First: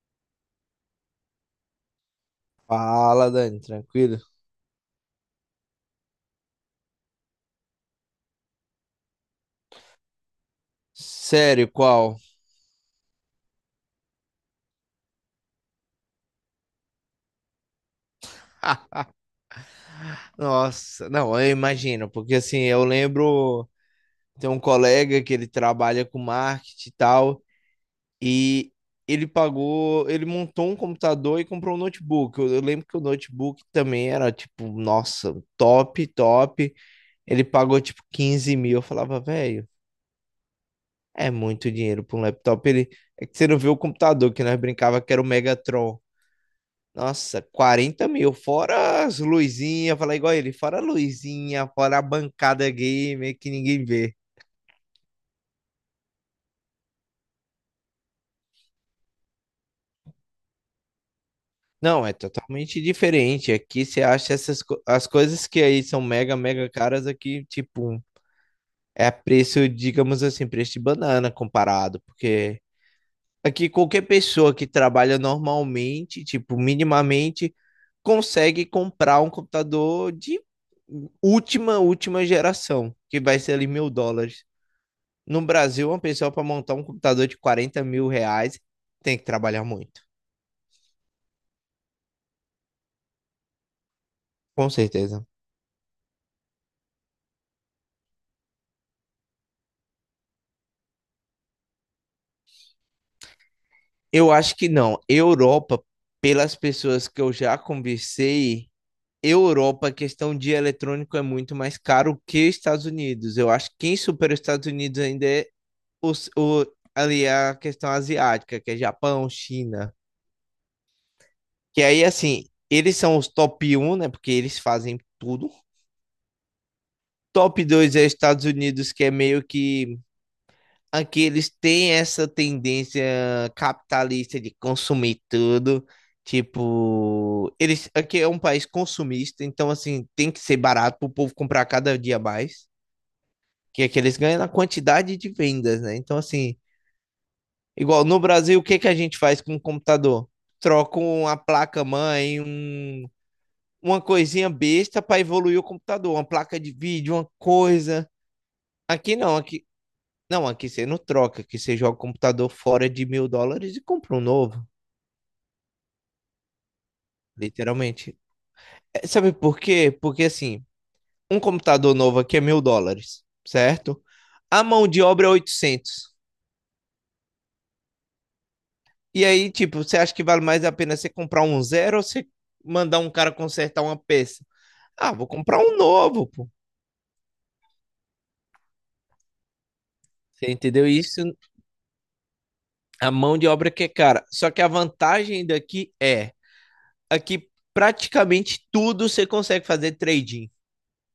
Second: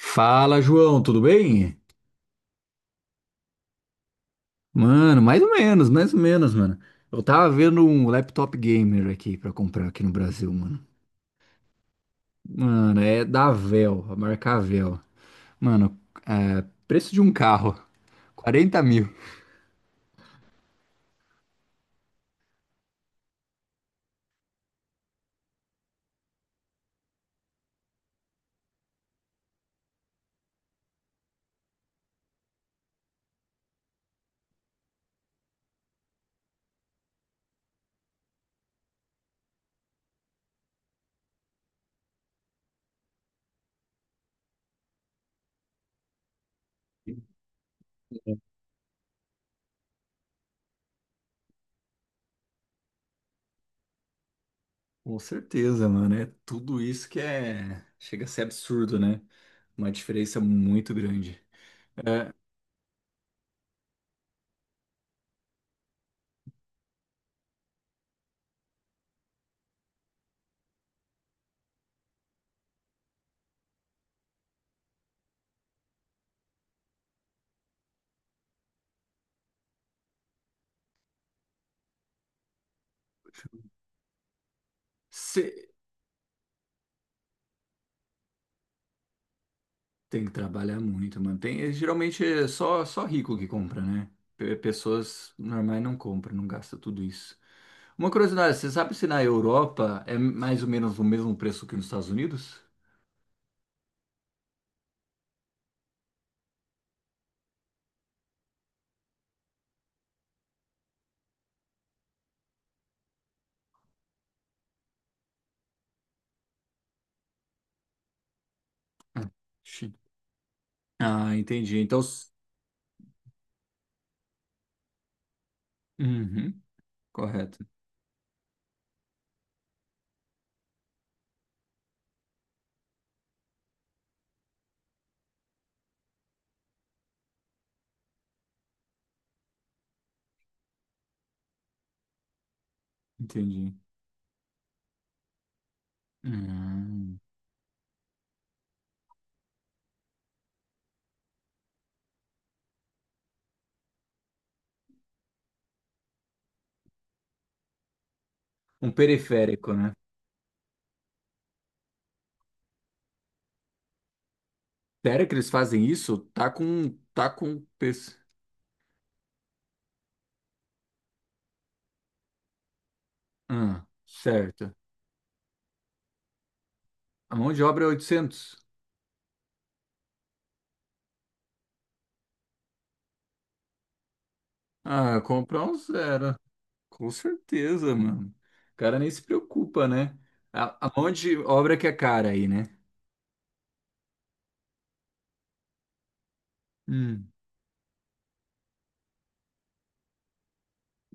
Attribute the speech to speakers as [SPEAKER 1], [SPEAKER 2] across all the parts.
[SPEAKER 1] Fala, João, tudo bem?
[SPEAKER 2] Fala, Dani, tranquilo?
[SPEAKER 1] Mano, mais ou menos, mano. Eu tava vendo um laptop gamer aqui pra comprar aqui no Brasil, mano.
[SPEAKER 2] Sério, qual?
[SPEAKER 1] Mano, é da Dell, a marca Dell. Mano, é, preço de um carro, quarenta
[SPEAKER 2] Ah,
[SPEAKER 1] mil.
[SPEAKER 2] nossa, não, eu imagino, porque assim, eu lembro, tem um colega que ele trabalha com marketing e tal, e ele pagou, ele montou um computador e comprou um notebook. Eu lembro que o notebook também era, tipo, nossa, top, top. Ele pagou, tipo, 15 mil. Eu falava, velho, é muito dinheiro para um laptop. Ele, é que você não viu o computador que nós brincava que era o Megatron. Nossa, 40 mil, fora as luzinhas, falar igual ele, fora a luzinha, fora a bancada gamer que ninguém vê.
[SPEAKER 1] Com certeza, mano. É tudo isso que é. Chega a ser absurdo, né? Uma diferença muito grande.
[SPEAKER 2] Não, é
[SPEAKER 1] É,
[SPEAKER 2] totalmente diferente. Aqui você acha as coisas que aí são mega, mega caras aqui, tipo, é preço, digamos assim, preço de banana comparado, porque aqui qualquer pessoa que trabalha normalmente, tipo, minimamente, consegue comprar um computador de última, última geração, que vai ser ali mil dólares. No Brasil, uma pessoa para montar um computador de 40 mil reais tem que trabalhar muito.
[SPEAKER 1] tem que trabalhar muito, mano. Tem, geralmente é só rico que compra, né?
[SPEAKER 2] Com certeza.
[SPEAKER 1] Pessoas normais não compram, não gastam tudo isso. Uma curiosidade, você sabe se na Europa é mais ou menos o mesmo preço que nos Estados Unidos?
[SPEAKER 2] Eu acho que não. Europa, pelas pessoas que eu já conversei, Europa, a questão de eletrônico é muito mais caro que Estados Unidos. Eu acho que quem supera os Estados Unidos ainda é os, o, ali é a questão asiática, que é Japão,
[SPEAKER 1] Ah, sim.
[SPEAKER 2] China.
[SPEAKER 1] Ah, entendi.
[SPEAKER 2] Que
[SPEAKER 1] Então.
[SPEAKER 2] aí, assim, eles são os top um, né? Porque eles fazem tudo.
[SPEAKER 1] Uhum,
[SPEAKER 2] Top
[SPEAKER 1] correto.
[SPEAKER 2] 2 é Estados Unidos, que é meio que aqui eles têm essa tendência capitalista de consumir tudo. Tipo, eles aqui é um país consumista, então assim, tem que ser barato para o povo comprar cada dia mais,
[SPEAKER 1] Entendi.
[SPEAKER 2] que é que eles ganham na quantidade de vendas, né? Então assim,
[SPEAKER 1] Hum.
[SPEAKER 2] igual no Brasil, o que que a gente faz com o computador? Troca uma placa mãe, um, uma coisinha besta para evoluir o computador, uma placa de vídeo, uma coisa.
[SPEAKER 1] Um
[SPEAKER 2] Aqui não, aqui
[SPEAKER 1] periférico, né?
[SPEAKER 2] Não, aqui você não troca, aqui você joga o computador fora de mil dólares e compra um novo,
[SPEAKER 1] Sério que eles fazem isso? Tá com peso.
[SPEAKER 2] literalmente. É, sabe por quê? Porque assim, um computador novo aqui é mil dólares,
[SPEAKER 1] Ah,
[SPEAKER 2] certo? A
[SPEAKER 1] certo.
[SPEAKER 2] mão de obra é 800.
[SPEAKER 1] A mão de obra é 800.
[SPEAKER 2] E aí, tipo, você acha que vale mais a pena você comprar um zero ou você mandar um cara consertar uma peça? Ah,
[SPEAKER 1] Ah,
[SPEAKER 2] vou comprar
[SPEAKER 1] comprar um
[SPEAKER 2] um novo,
[SPEAKER 1] zero.
[SPEAKER 2] pô.
[SPEAKER 1] Com certeza, mano. O cara nem se preocupa, né?
[SPEAKER 2] Você entendeu
[SPEAKER 1] A
[SPEAKER 2] isso?
[SPEAKER 1] de obra que é cara aí, né?
[SPEAKER 2] A mão de obra que é cara. Só que a vantagem daqui é,
[SPEAKER 1] Hum.
[SPEAKER 2] aqui praticamente tudo você consegue fazer trading.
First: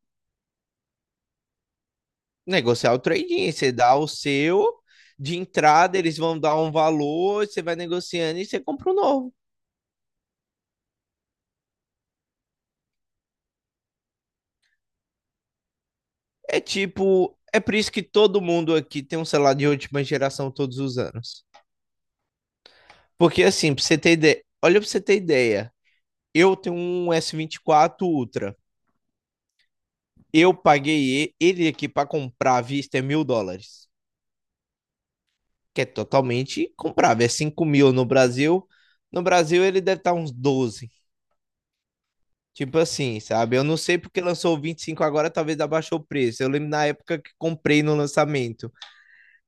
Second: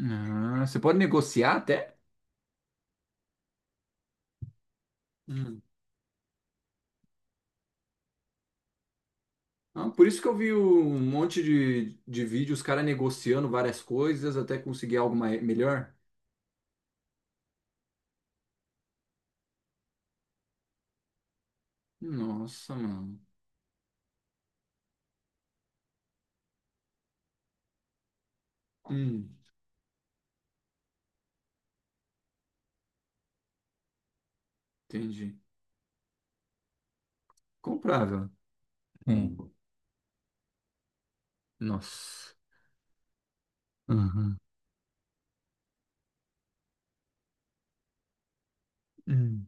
[SPEAKER 1] Ah, você pode negociar até?
[SPEAKER 2] Negociar o trading, você dá o seu de
[SPEAKER 1] Hum.
[SPEAKER 2] entrada, eles vão dar um valor, você vai negociando e você compra um novo.
[SPEAKER 1] Ah, por isso que eu vi um monte de vídeo, os caras negociando várias coisas até conseguir algo melhor.
[SPEAKER 2] É tipo, é por isso que todo mundo aqui tem um celular de última geração todos os anos.
[SPEAKER 1] Nossa, mano.
[SPEAKER 2] Porque assim, pra você ter ideia, olha pra você ter ideia, eu tenho um S24 Ultra.
[SPEAKER 1] Hum.
[SPEAKER 2] Eu paguei ele aqui pra comprar à vista é mil dólares,
[SPEAKER 1] Entendi.
[SPEAKER 2] que é totalmente comprável, é 5 mil no
[SPEAKER 1] Comprável.
[SPEAKER 2] Brasil. No
[SPEAKER 1] Sim.
[SPEAKER 2] Brasil ele deve estar uns 12.
[SPEAKER 1] Nossa.
[SPEAKER 2] Tipo assim, sabe? Eu não sei porque
[SPEAKER 1] Aham.
[SPEAKER 2] lançou o 25 agora, talvez abaixou o preço. Eu lembro na época que comprei no lançamento.
[SPEAKER 1] Hum.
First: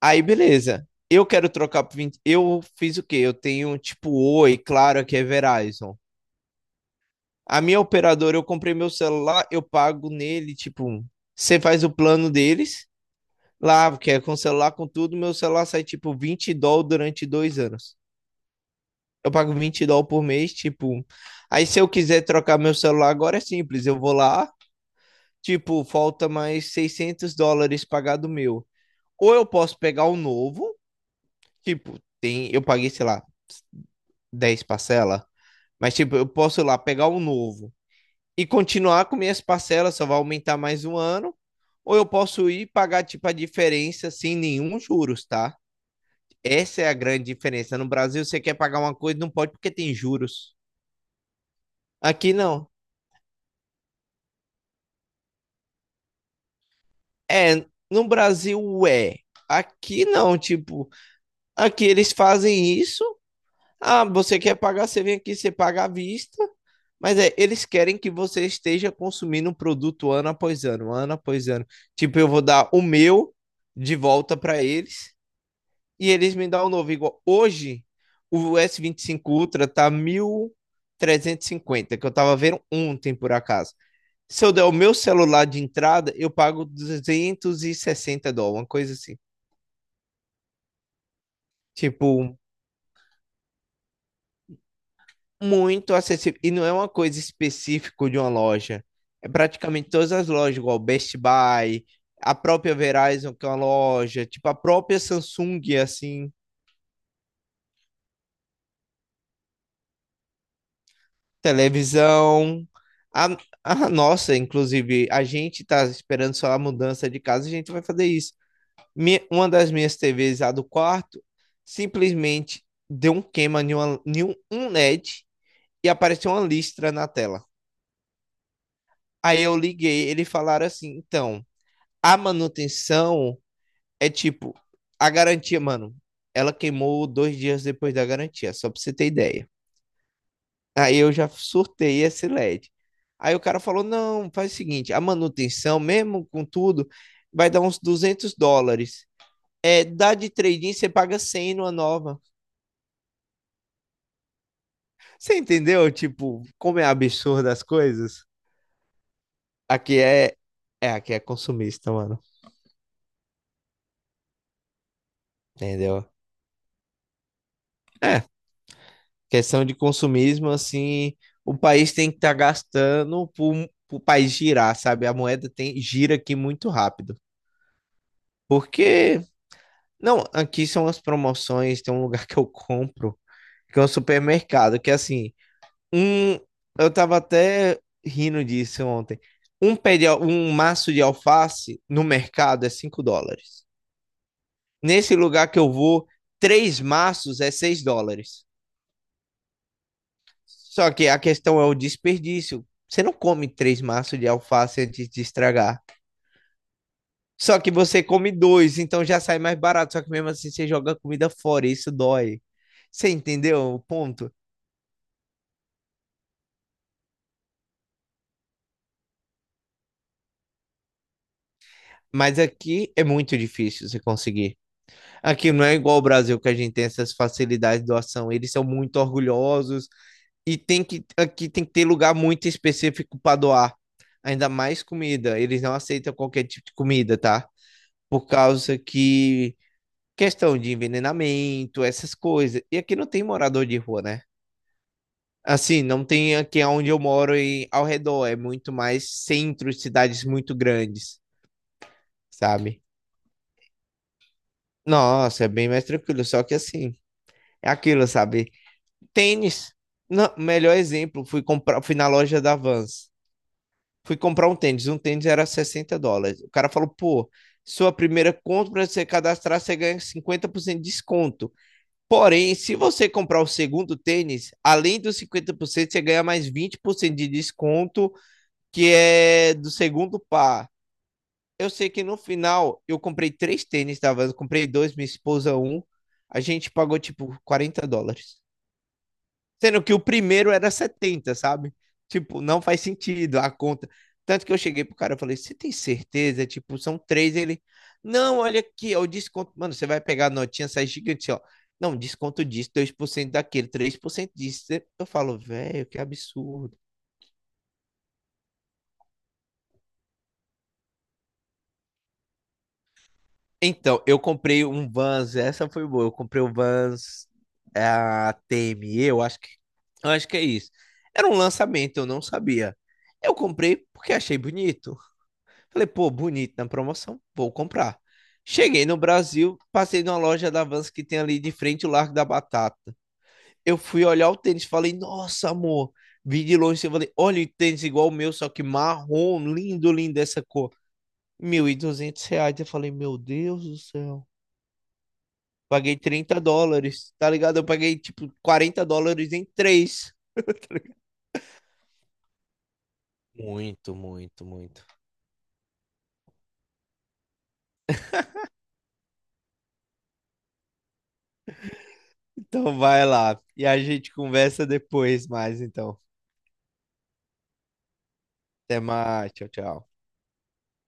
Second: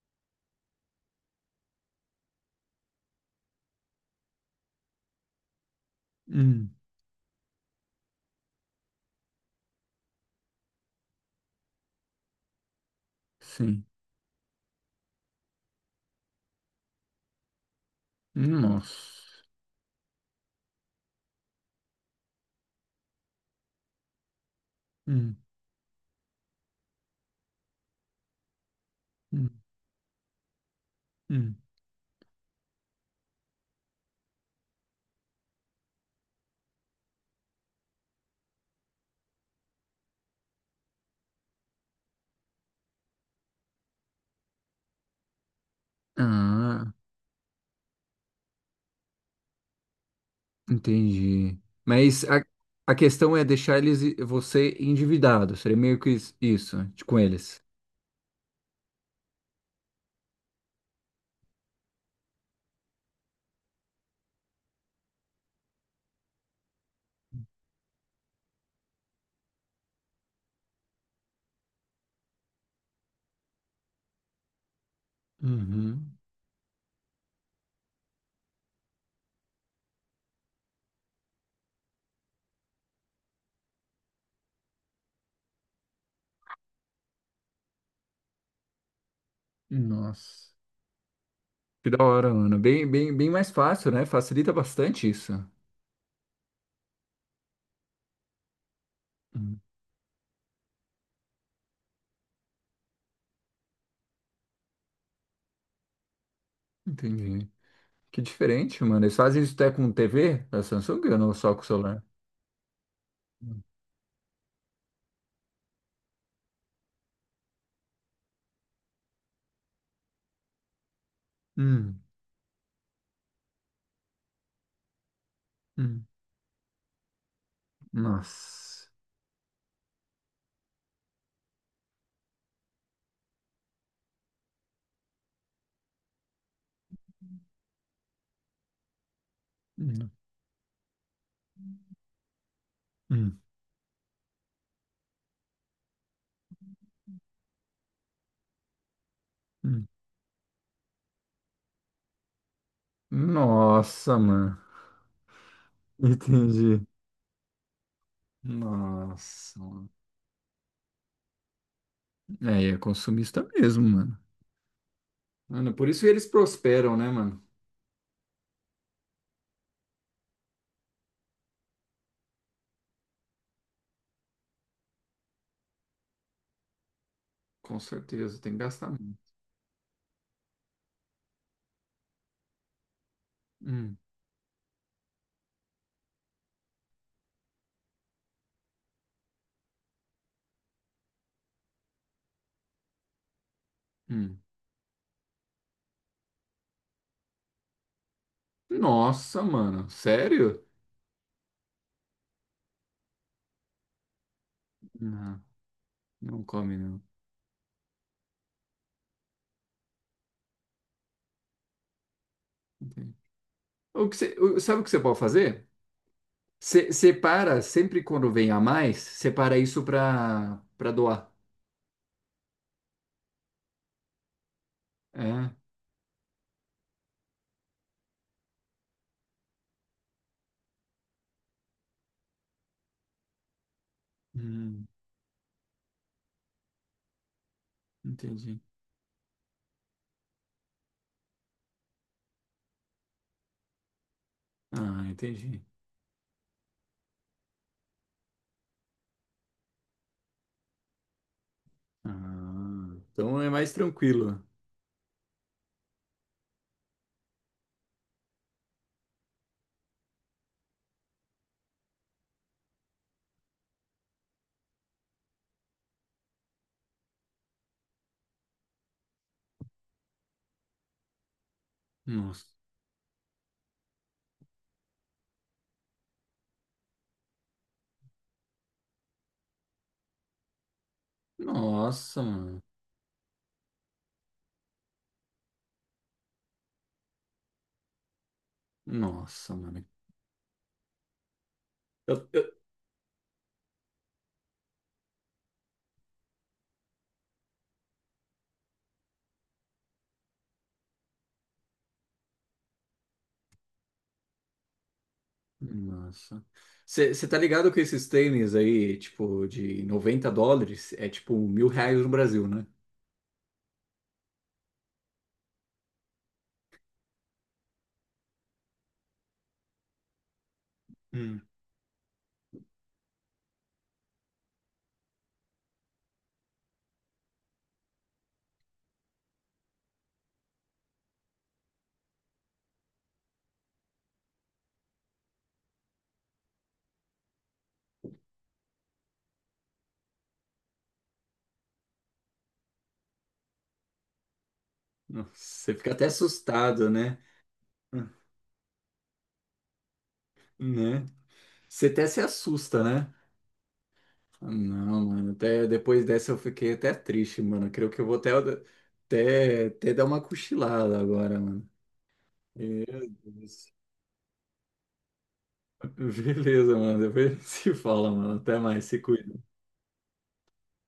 [SPEAKER 2] Aí, beleza. Eu quero trocar pro 20. Eu fiz o quê? Eu tenho tipo Oi, Claro, aqui é Verizon.
[SPEAKER 1] Hum.
[SPEAKER 2] A minha operadora, eu comprei meu celular, eu pago nele, tipo, você faz o plano deles
[SPEAKER 1] Sim.
[SPEAKER 2] lá, que é com celular, com tudo. Meu celular sai tipo 20 dólares durante 2 anos. Eu
[SPEAKER 1] Nossa.
[SPEAKER 2] pago 20 dólares por mês, tipo. Aí se eu quiser trocar meu celular agora é simples. Eu vou lá,
[SPEAKER 1] Hum.
[SPEAKER 2] tipo, falta mais 600 dólares pagado meu. Ou eu
[SPEAKER 1] Hum.
[SPEAKER 2] posso pegar o novo,
[SPEAKER 1] Hum.
[SPEAKER 2] tipo, tem, eu paguei, sei lá, 10 parcelas, mas tipo, eu posso ir lá pegar o novo e continuar com minhas parcelas, só vai aumentar mais um ano, ou eu posso ir pagar tipo a diferença sem nenhum juros, tá? Essa é
[SPEAKER 1] Ah.
[SPEAKER 2] a grande diferença. No Brasil você quer pagar uma coisa, não pode porque tem juros.
[SPEAKER 1] Entendi. Mas
[SPEAKER 2] Aqui
[SPEAKER 1] a,
[SPEAKER 2] não.
[SPEAKER 1] a questão é deixar eles você endividado. Seria meio que isso, com eles.
[SPEAKER 2] É, no Brasil é. Aqui não, tipo, aqui eles fazem isso. Ah, você quer pagar, você vem aqui, você paga à vista. Mas é, eles querem que você esteja consumindo um produto ano após ano, ano após ano. Tipo, eu vou dar o meu de volta para eles e
[SPEAKER 1] Uhum.
[SPEAKER 2] eles me dão o novo. Igual hoje, o S25 Ultra tá 1.350 que eu tava vendo ontem por acaso. Se eu der o meu celular de entrada, eu pago 260 dólares, uma coisa assim.
[SPEAKER 1] Nossa. Que da hora,
[SPEAKER 2] Tipo,
[SPEAKER 1] Ana. Bem, bem, bem mais fácil, né? Facilita bastante isso.
[SPEAKER 2] muito acessível. E não é uma coisa específica de uma loja. É
[SPEAKER 1] Hum.
[SPEAKER 2] praticamente todas as lojas, igual Best Buy, a própria Verizon, que é uma loja, tipo a própria Samsung, assim,
[SPEAKER 1] Entendi. Que diferente, mano. Eles fazem isso até com TV da Samsung ou não só com o celular?
[SPEAKER 2] televisão. A,
[SPEAKER 1] Hum.
[SPEAKER 2] a nossa, inclusive, a gente tá esperando só a mudança de casa, a gente vai fazer isso. Minha- uma das minhas TVs, a do quarto,
[SPEAKER 1] Hum.
[SPEAKER 2] simplesmente deu um queima em, uma, em um LED e D e
[SPEAKER 1] Hum,
[SPEAKER 2] apareceu uma listra na tela.
[SPEAKER 1] Nossa.
[SPEAKER 2] Aí eu liguei, eles falaram assim, então a manutenção é tipo, a garantia, mano, ela queimou 2 dias depois da garantia, só pra você ter ideia.
[SPEAKER 1] Hum.
[SPEAKER 2] Aí eu já surtei esse LED. Aí
[SPEAKER 1] Hum.
[SPEAKER 2] o cara falou: não, faz o seguinte, a manutenção, mesmo com tudo, vai dar uns 200 dólares. É,
[SPEAKER 1] Hum.
[SPEAKER 2] dá de trading, você paga 100 numa nova.
[SPEAKER 1] Nossa, mano.
[SPEAKER 2] Você entendeu, tipo, como
[SPEAKER 1] Entendi.
[SPEAKER 2] é absurdo as coisas?
[SPEAKER 1] Nossa, mano.
[SPEAKER 2] Aqui é, aqui é consumista, mano.
[SPEAKER 1] É consumista mesmo, mano. Mano, por isso
[SPEAKER 2] Entendeu?
[SPEAKER 1] eles prosperam, né, mano?
[SPEAKER 2] É, questão de consumismo, assim, o país tem que estar gastando para o país girar, sabe? A moeda tem, gira aqui muito rápido.
[SPEAKER 1] Com certeza, tem que gastar muito.
[SPEAKER 2] Porque, não, aqui são as promoções, tem um lugar que eu compro, que é um
[SPEAKER 1] Hum,
[SPEAKER 2] supermercado, que assim, um, eu tava até rindo disso ontem. Um pé de, um maço de alface no mercado é 5 dólares.
[SPEAKER 1] hum.
[SPEAKER 2] Nesse lugar que eu vou, três maços é 6 dólares.
[SPEAKER 1] Nossa, mano, sério?
[SPEAKER 2] Só que a questão é o desperdício. Você não come três maços de alface antes de
[SPEAKER 1] Não,
[SPEAKER 2] estragar.
[SPEAKER 1] não come, não.
[SPEAKER 2] Só que você come dois, então já sai mais barato. Só que mesmo assim você joga a comida fora, e isso dói. Você
[SPEAKER 1] Entendi.
[SPEAKER 2] entendeu o
[SPEAKER 1] O que
[SPEAKER 2] ponto?
[SPEAKER 1] você, o- Sabe o que você pode fazer? Você separa, sempre quando vem a mais, separa isso pra doar.
[SPEAKER 2] Mas aqui é muito difícil você conseguir. Aqui
[SPEAKER 1] É?
[SPEAKER 2] não é igual ao Brasil que a gente tem essas facilidades de doação. Eles são muito orgulhosos e tem que aqui tem que ter lugar muito específico para doar. Ainda mais
[SPEAKER 1] Hum,
[SPEAKER 2] comida. Eles não aceitam qualquer tipo de comida, tá? Por
[SPEAKER 1] entendi.
[SPEAKER 2] causa que questão de envenenamento, essas coisas. E aqui não tem morador de rua, né?
[SPEAKER 1] Ah, entendi.
[SPEAKER 2] Assim, não tem aqui onde eu moro e ao redor, é muito mais centro, cidades muito grandes, sabe?
[SPEAKER 1] Ah, então é mais tranquilo.
[SPEAKER 2] Nossa, é bem mais tranquilo, só que assim, é aquilo, sabe? Tênis. Não, melhor exemplo, fui comprar, fui na loja da Vans. Fui comprar um tênis era 60 dólares. O cara falou, pô, sua primeira compra, você cadastrar, você ganha 50% de desconto.
[SPEAKER 1] Nossa.
[SPEAKER 2] Porém, se você comprar o segundo tênis, além dos 50%, você ganha mais 20% de desconto, que é do segundo par. Eu sei que no
[SPEAKER 1] Nossa, mano.
[SPEAKER 2] final eu comprei três tênis, tá? Eu comprei dois, minha esposa um. A gente pagou tipo 40 dólares.
[SPEAKER 1] Nossa,
[SPEAKER 2] Sendo
[SPEAKER 1] mano.
[SPEAKER 2] que o primeiro era 70, sabe? Tipo, não faz sentido a conta. Tanto que eu cheguei pro cara e falei, você tem certeza? Tipo, são três. Ele, não, olha aqui, ó, o desconto. Mano, você vai pegar a notinha, sai gigante, ó. Não, desconto disso, 2% daquele, 3% disso. Eu falo, velho, que
[SPEAKER 1] Nossa.
[SPEAKER 2] absurdo.
[SPEAKER 1] Você tá ligado que esses tênis aí, tipo, de 90 dólares, é tipo 1.000 reais no Brasil, né?
[SPEAKER 2] Então, eu comprei um Vans, essa foi boa. Eu comprei o Vans é, a TME, eu acho que é isso. Era um
[SPEAKER 1] Hum.
[SPEAKER 2] lançamento, eu não sabia. Eu comprei porque achei bonito. Falei, pô, bonito na promoção, vou comprar. Cheguei no Brasil, passei numa loja da Vans que tem ali de frente o Largo da Batata. Eu fui olhar o tênis, falei, nossa, amor. Vi de longe, eu falei, olha o tênis igual o meu, só que marrom, lindo, lindo essa cor. 1.200 reais. Eu falei, meu Deus do céu.
[SPEAKER 1] Você fica
[SPEAKER 2] Paguei
[SPEAKER 1] até
[SPEAKER 2] 30
[SPEAKER 1] assustado,
[SPEAKER 2] dólares,
[SPEAKER 1] né?
[SPEAKER 2] tá ligado? Eu paguei,
[SPEAKER 1] Hum.
[SPEAKER 2] tipo, 40 dólares em três.
[SPEAKER 1] Né? Você até se assusta, né?
[SPEAKER 2] Muito, muito, muito.
[SPEAKER 1] Não, mano, até depois dessa eu fiquei até triste, mano. Creio que eu vou até dar uma cochilada agora, mano.
[SPEAKER 2] Então
[SPEAKER 1] Meu
[SPEAKER 2] vai lá. E
[SPEAKER 1] Deus.
[SPEAKER 2] a gente conversa depois mais, então.
[SPEAKER 1] Beleza, mano. Depois a gente se fala, mano. Até
[SPEAKER 2] Até
[SPEAKER 1] mais, se
[SPEAKER 2] mais.
[SPEAKER 1] cuida.
[SPEAKER 2] Tchau, tchau.